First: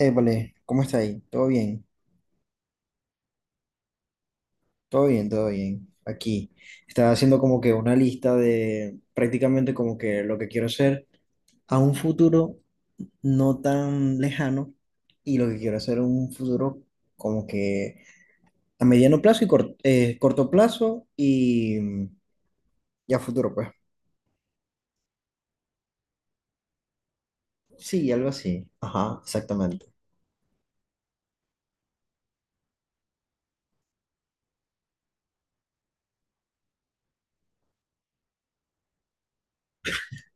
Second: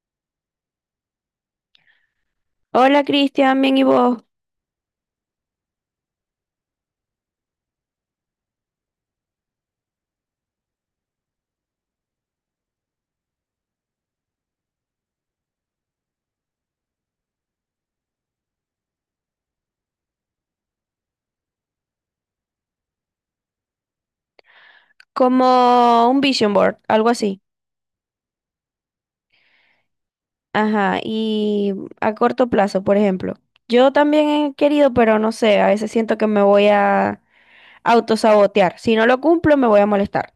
Épale, ¿cómo está ahí? ¿Todo bien? Hola Cristian, bien y vos, Todo bien, todo bien. Aquí. Estaba haciendo como que una lista de prácticamente como que lo que quiero hacer a un futuro no tan lejano y lo que quiero hacer a un futuro como que a mediano plazo y corto plazo y y a futuro, pues. como un vision board, algo así. Sí, algo así. Ajá, exactamente. Ajá, y a corto plazo, por ejemplo. Yo también he querido, pero no sé, a veces siento que me voy a autosabotear. Si no lo cumplo, me voy a molestar.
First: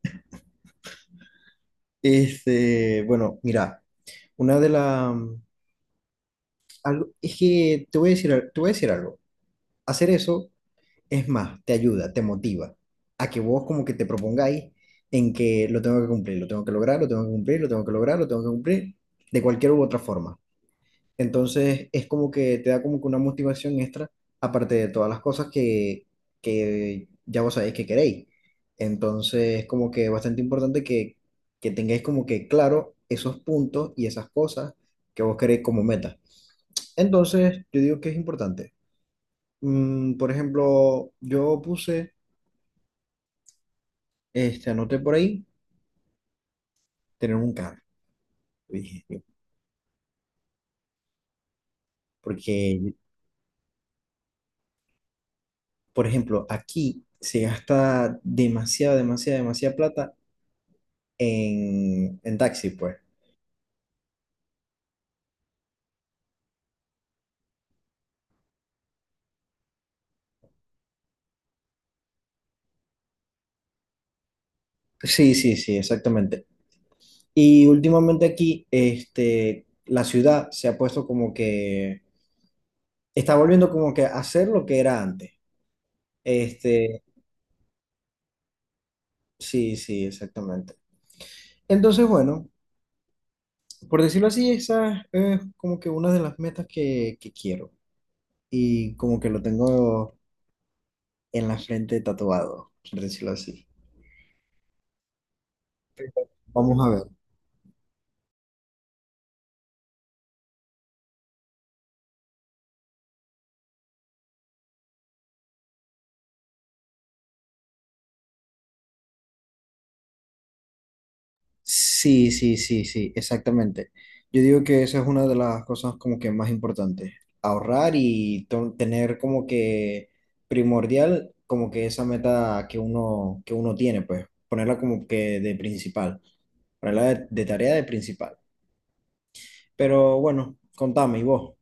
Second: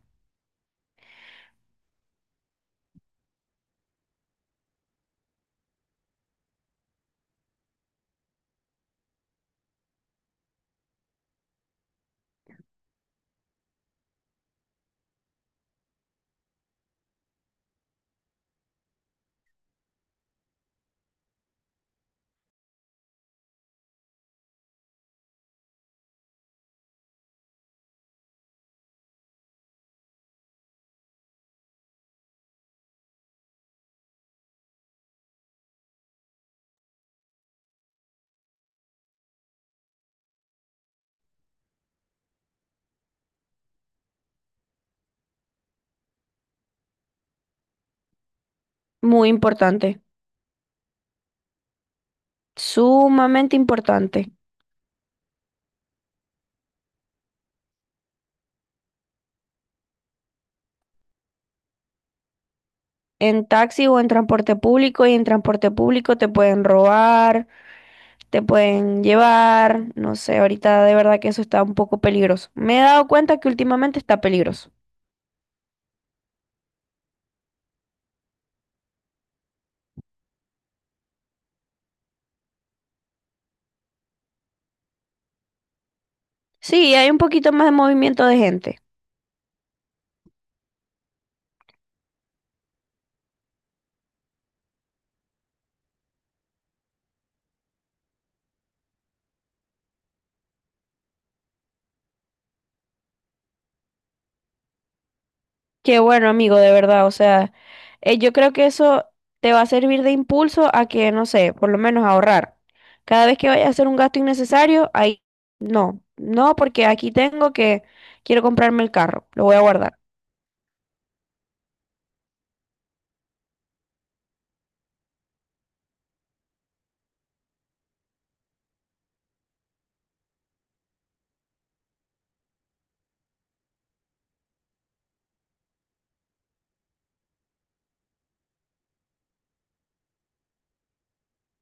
Este, bueno, mira, una de las... Algo, es que te voy a decir, te voy a decir algo. Hacer eso es más, te ayuda, te motiva a que vos como que te propongáis en que lo tengo que cumplir, lo tengo que lograr, lo tengo que cumplir, lo tengo que lograr, lo tengo que cumplir, de cualquier u otra forma. Entonces es como que te da como que una motivación extra, aparte de todas las cosas que ya vos sabéis que queréis. Entonces es como que bastante importante que tengáis como que claro esos puntos y esas cosas que vos queréis como meta. Entonces yo digo que es importante. Por ejemplo, yo puse este, anoté por ahí, tener un carro, dije yo, Muy importante, porque, sumamente importante. por ejemplo, aquí se gasta demasiada, demasiada, demasiada plata en taxi, pues. En taxi o en transporte público, y en transporte público te pueden robar, te pueden llevar, no sé, ahorita de verdad que eso está un poco peligroso. Me he dado cuenta que últimamente está peligroso. Sí, sí, sí, exactamente. Y últimamente aquí, este, la ciudad se ha puesto como que, está volviendo como que a hacer lo que era antes. Sí, Este, hay un poquito más de movimiento de gente. sí, sí, exactamente. Entonces, bueno, por decirlo así, esa es como que una de las metas que quiero. Y como que lo tengo en la frente tatuado, por decirlo así. Qué bueno, amigo, de Vamos a ver. verdad. O sea, yo creo que eso te va a servir de impulso a que, no sé, por lo menos ahorrar. Cada vez que vayas a hacer un gasto innecesario, ahí no, no, porque aquí tengo que quiero comprarme el carro, lo voy a guardar. Sí, sí, sí, sí, exactamente. Yo digo que esa es una de las cosas como que más importantes. Ahorrar y tener como que primordial, como que esa meta que uno tiene, pues ponerla como que de principal, ponerla de tarea de principal. Pero bueno, contame, ¿y vos?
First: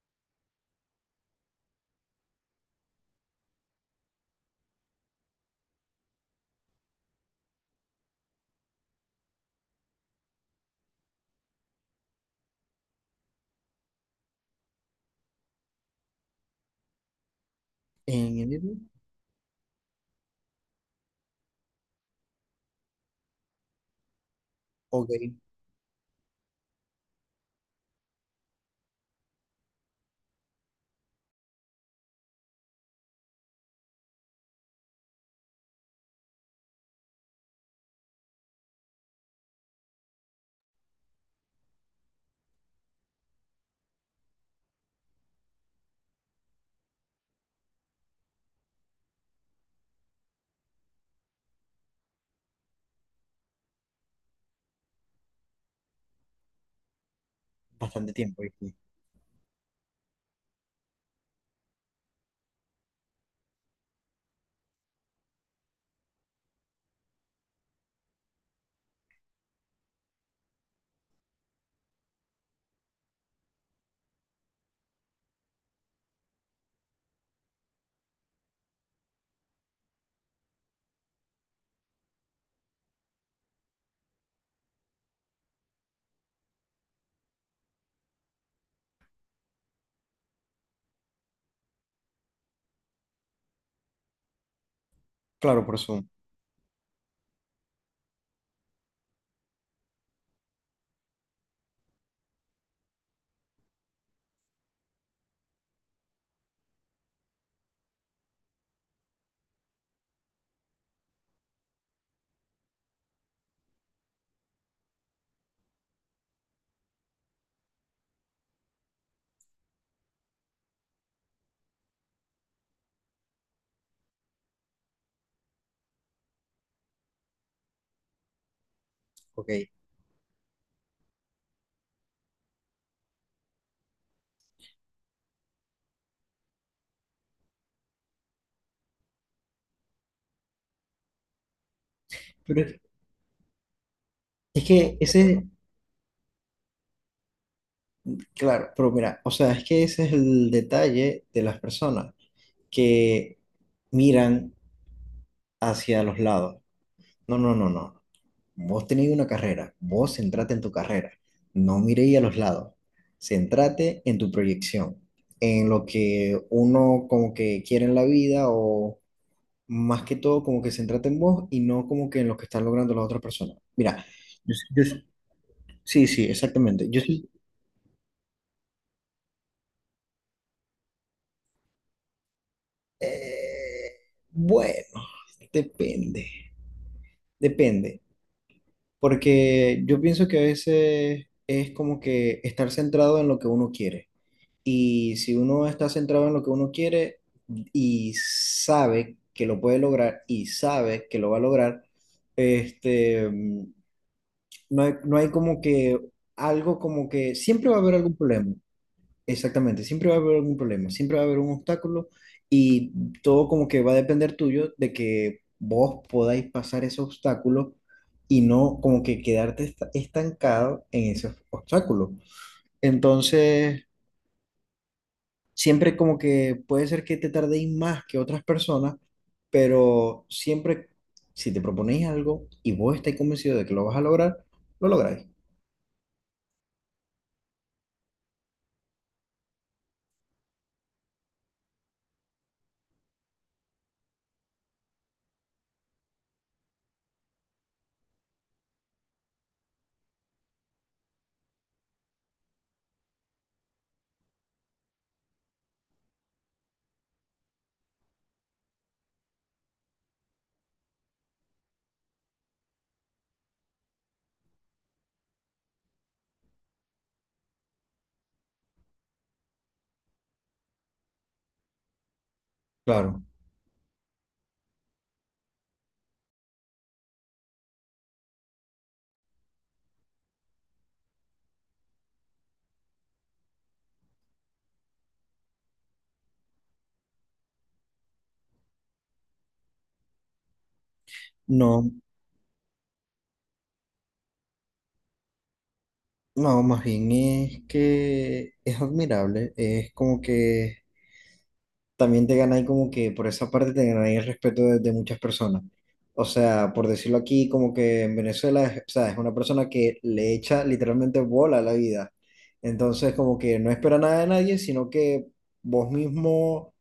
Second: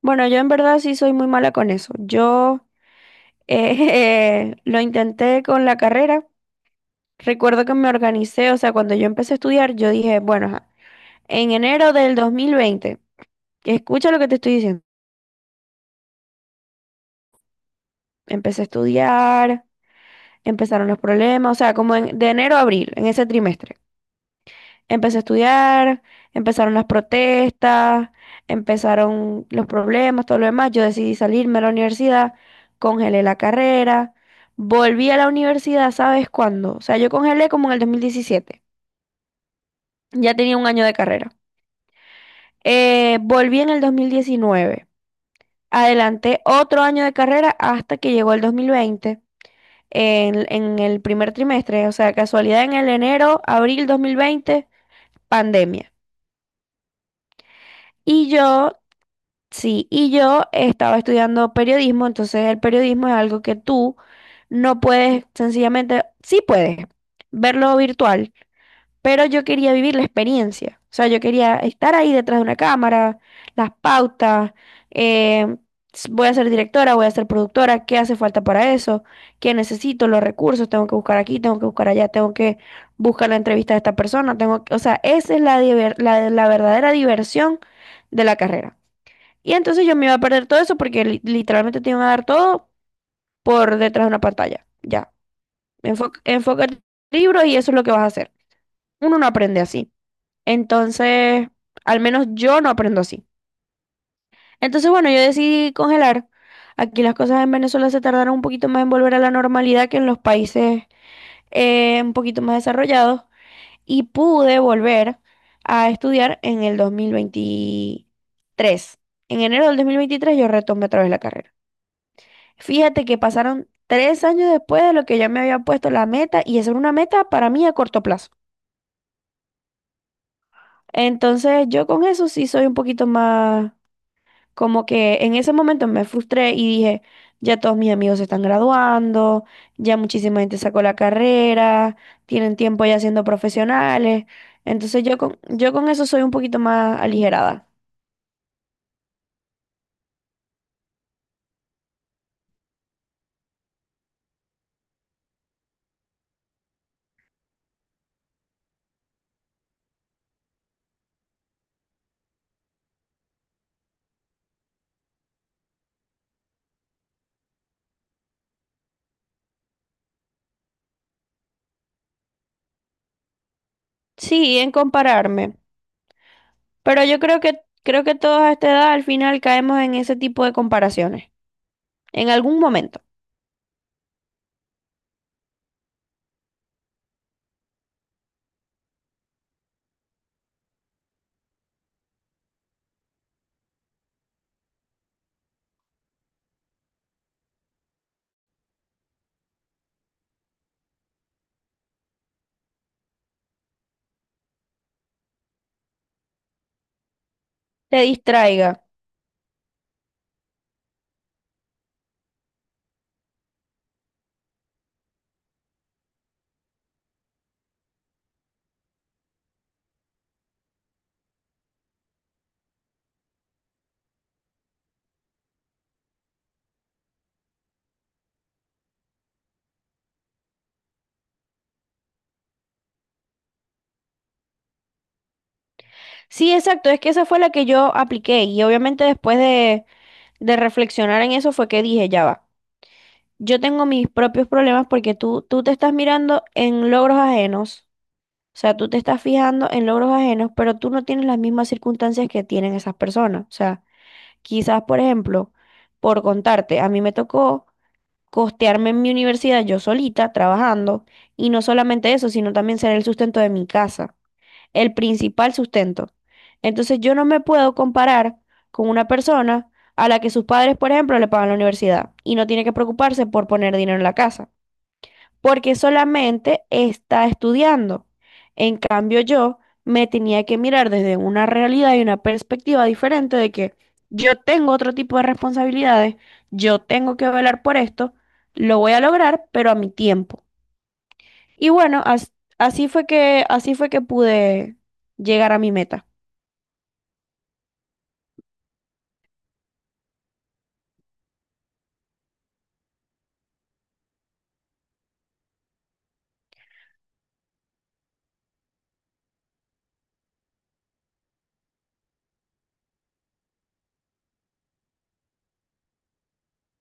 Bueno, yo en verdad sí soy muy mala con eso. Yo lo intenté con la carrera. Recuerdo que me organicé, o sea, cuando yo empecé a estudiar, yo dije, bueno, ajá, en enero del 2020, escucha lo que te estoy diciendo. ¿En Empecé a enero? estudiar, empezaron los problemas, o sea, de enero a abril, en ese trimestre. Ok, Empecé a estudiar, empezaron las protestas, empezaron los problemas, todo lo demás. Yo decidí salirme a la universidad, congelé la carrera, volví a la universidad, ¿sabes cuándo? O sea, yo congelé como en el 2017, ya tenía un año de carrera. Volví en el 2019, adelanté otro año de carrera hasta que llegó el 2020 en el primer trimestre, o sea, casualidad en el enero, abril 2020, pandemia. bastante Y tiempo. yo, ¿Viste? sí, y yo estaba estudiando periodismo, entonces el periodismo es algo que tú no puedes, sencillamente, sí puedes verlo virtual, pero yo quería vivir la experiencia. O sea, yo quería estar ahí detrás de una cámara, las pautas, eh, voy a ser directora, voy a ser productora, ¿qué hace falta para eso? ¿Qué necesito? Los recursos, tengo que buscar aquí, tengo que buscar allá, tengo que buscar la entrevista de esta persona, o sea, esa es la, la verdadera diversión de la carrera. Y entonces yo me iba a perder todo eso porque literalmente te iban a dar todo por detrás de una pantalla. Ya, Claro, por Zoom. enfoca, enfoca el libro y eso es lo que vas a hacer. Uno no aprende así. Entonces, al menos yo no aprendo así. Entonces, bueno, yo decidí congelar. Aquí las cosas en Venezuela se tardaron un poquito más en volver a la normalidad que en los países un poquito más desarrollados, y pude volver a estudiar en el 2023. En enero del 2023 yo retomé otra vez la carrera. Fíjate que pasaron 3 años después de lo que yo me había puesto la meta y esa era una meta para mí a corto plazo. Ok. Entonces, yo con eso sí soy un poquito más. Como que en ese momento me frustré y dije, ya todos mis amigos se están graduando, ya muchísima gente sacó la carrera, tienen Pero es tiempo ya siendo profesionales. es que Entonces yo con, ese, yo con eso soy un poquito más aligerada. claro, pero mira, o sea, es que ese es el detalle de las personas que miran hacia los lados. No, no, no, no. Vos tenéis una carrera, vos centrate en tu carrera. No miréis a los lados. Centrate en tu proyección, en lo que uno como que quiere en la vida o más que todo como que centrate en vos y no como que en lo que están logrando las otras personas. Mira, yo, Sí, en yo- compararme. sí, sí, exactamente. Yo Pero yo soy... creo creo que todos a esta edad al final caemos en ese tipo de comparaciones. En algún momento. Bueno, depende. Depende, porque yo pienso que a veces es como que estar centrado en lo que uno quiere. Y si uno está centrado en lo que uno quiere y sabe que lo puede lograr y sabe que lo va a lograr, este, mm, no hay, no hay como que algo como que siempre va a haber Te algún problema. distraiga. Exactamente, siempre va a haber algún problema, siempre va a haber un obstáculo y todo como que va a depender tuyo de que vos podáis pasar ese obstáculo y no como que quedarte estancado en ese obstáculo. Entonces, siempre como que puede ser que te tardéis más que otras personas, pero siempre si te proponéis algo y vos estáis convencido de que lo vas a lograr, lo lográis. Sí, exacto. Es que esa fue la que yo apliqué. Y obviamente después de reflexionar en eso fue que dije, ya va. Yo tengo mis propios problemas porque tú te estás mirando en logros ajenos, o sea, tú te estás fijando en logros ajenos, pero tú no tienes las mismas circunstancias que tienen esas personas. O sea, quizás, por ejemplo, por contarte, a mí me tocó costearme en mi universidad yo solita, trabajando, y no solamente eso, sino también ser el sustento de mi casa, el principal sustento. Entonces yo no me puedo comparar con una persona a la que sus padres, por ejemplo, le pagan la universidad y no tiene que Claro, preocuparse por poner dinero en la casa porque solamente está estudiando. En cambio, yo me tenía que mirar desde una realidad y una perspectiva diferente de que yo tengo otro tipo de responsabilidades, yo tengo que velar por esto, lo voy a lograr, pero a mi tiempo. Y no. bueno, así fue que pude llegar a mi meta. No, más bien es que es admirable, es como que también te ganáis como que por esa parte te ganáis el respeto de muchas personas. O sea, por decirlo aquí, como que en Venezuela, o sea, es una persona que le echa literalmente bola a la vida. Entonces, como que no espera nada de nadie, sino que vos mismo,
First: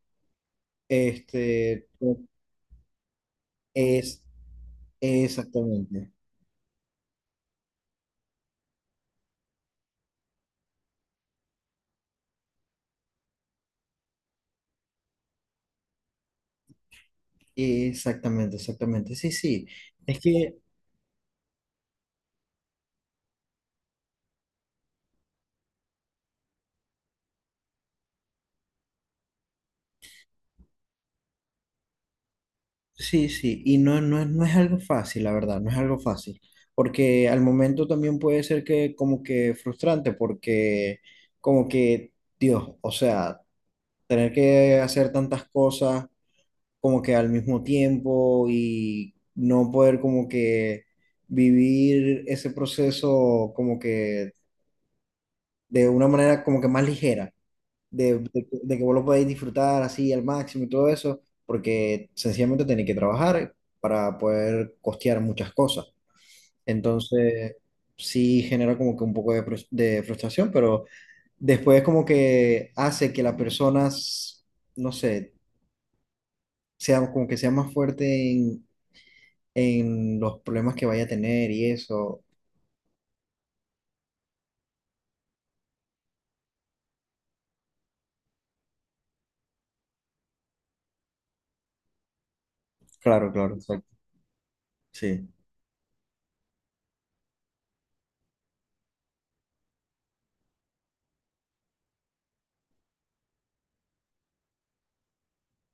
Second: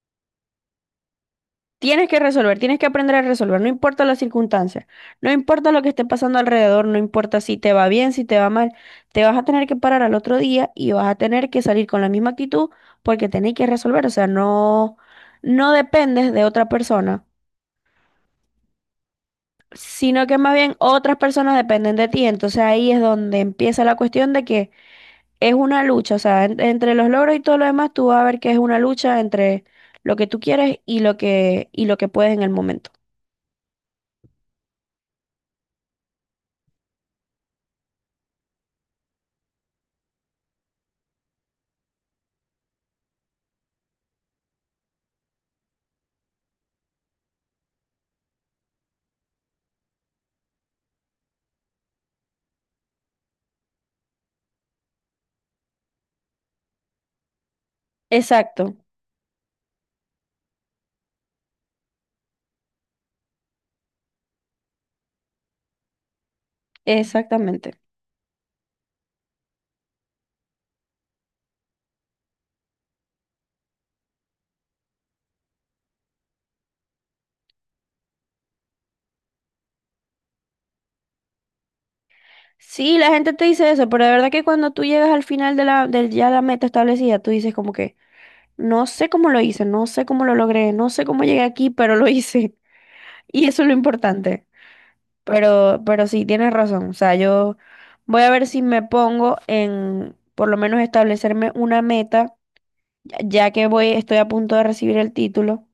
este, Tienes que resolver, tienes que aprender a resolver, no importa las es circunstancias, no importa lo que esté exactamente, pasando alrededor, no importa si te va bien, si te va mal, te vas a tener que parar al otro día y vas a tener que salir con la misma actitud porque tenés que resolver, o sea, no, no dependes de otra persona, exactamente, exactamente, sí, sí. Es sino que más que bien otras personas dependen de ti, entonces ahí es donde empieza la cuestión de que es una lucha, o sea, entre los logros y todo lo demás, tú vas a ver que es una lucha entre lo que tú quieres y lo que puedes en el momento. Sí, sí, y no, no, no es algo fácil, la verdad, no es algo fácil, porque al momento también puede ser que como que frustrante, porque como que, Dios, o sea, tener que hacer tantas cosas como que al mismo tiempo y no poder como que vivir ese proceso como que de una manera como que más ligera de Exacto. que vos lo podéis disfrutar así al máximo y todo eso, porque sencillamente tenéis que trabajar para poder costear muchas cosas. Entonces, Exactamente. sí genera como que un poco de, de frustración, pero después como que hace que las personas, no sé, sea como que sea más fuerte en los problemas que vaya a tener y eso. Sí, la gente te dice eso, pero de verdad que cuando tú llegas al final de la, del ya la meta establecida, tú dices como que no sé cómo lo hice, no sé cómo lo logré, no sé cómo llegué aquí, pero lo hice. Claro, Y claro, eso es lo exacto. importante. Sí, Pero sí, tienes razón. O sea, yo voy a ver si me pongo en por lo menos establecerme una meta ya que voy, estoy a punto de recibir el título,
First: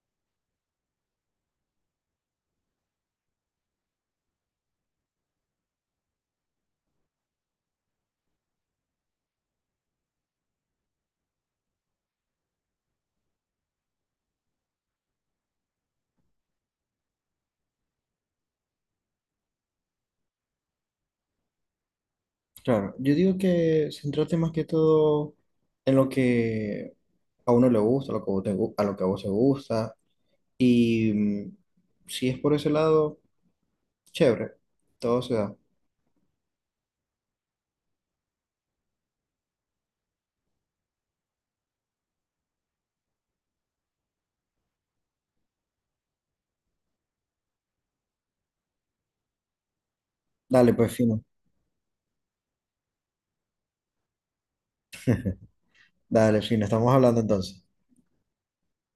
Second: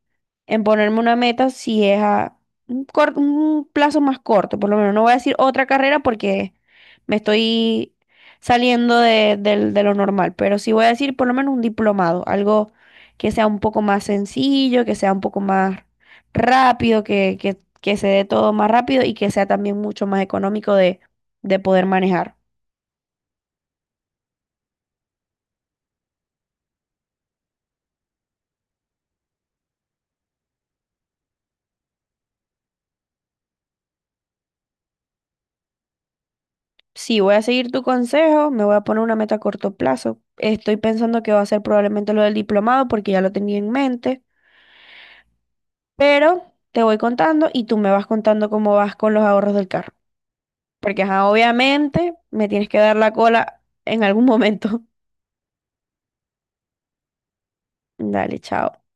en ponerme una meta si es a un plazo más corto, por lo menos. No voy a decir otra carrera porque me estoy saliendo de lo normal, pero sí voy a decir por lo menos un diplomado, algo que sea un poco más sencillo, que sea un poco más rápido, que, se dé todo más rápido y que sea también mucho más económico de poder manejar. claro. Yo digo que centrarte más que todo en lo que a uno le gusta, a lo que a vos a lo que a vos te gusta. Y si es por ese lado, chévere, todo se da. Sí, voy a seguir tu consejo, me voy a poner una meta a corto plazo. Estoy pensando que va a ser probablemente lo del diplomado porque ya lo tenía en mente, pero te voy contando y tú me vas contando cómo vas con los ahorros del carro. Dale, pues Porque fino, ajá, obviamente me tienes que dar la cola en algún momento. dale, fino, estamos hablando entonces. Dale, chao.